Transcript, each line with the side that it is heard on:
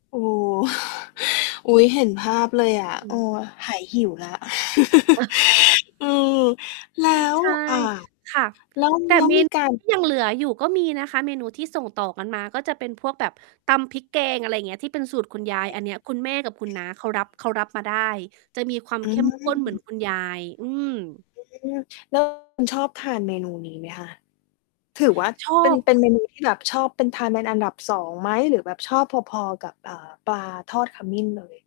left: โอ้โฮ อุ๊ย เห็นภาพเลยอะ
right: อ
left: เ
right: ื
left: ออ
right: ม
left: หายหิวแล้ว อืม แล้ว
right: ใช่
left: อ่า
right: ค่ะ
left: แล้ว
right: แต่
left: แล้ว
right: เม
left: มี
right: น
left: การ
right: ยังเหลืออยู่ก็มีนะคะ เมนูที่ส่งต่อกันมาก็จะเป็นพวกแบบตำพริกแกง อะไรเงี้ย ที่เป็นสูตรคุณยาย อันเนี้ย คุณแม่กับคุณน้าเขารับ เขารับมาได้ จะมีความ
left: อื
right: เข้มข้นเหมือน
left: ม
right: คุณยาย อืม
left: อืม แล้ว คุณชอบทานเมนูนี้ไหมคะ? ถือว่า
right: ชอ
left: เป็น
right: บ
left: เป็นเมนู ที่แบบ ชอบ เป็น ทานเป็นอันดับ 2 ไหม? หรือแบบชอบพอ ๆ กับ เอ่อ ปลา ทอดขมิ้นเลย?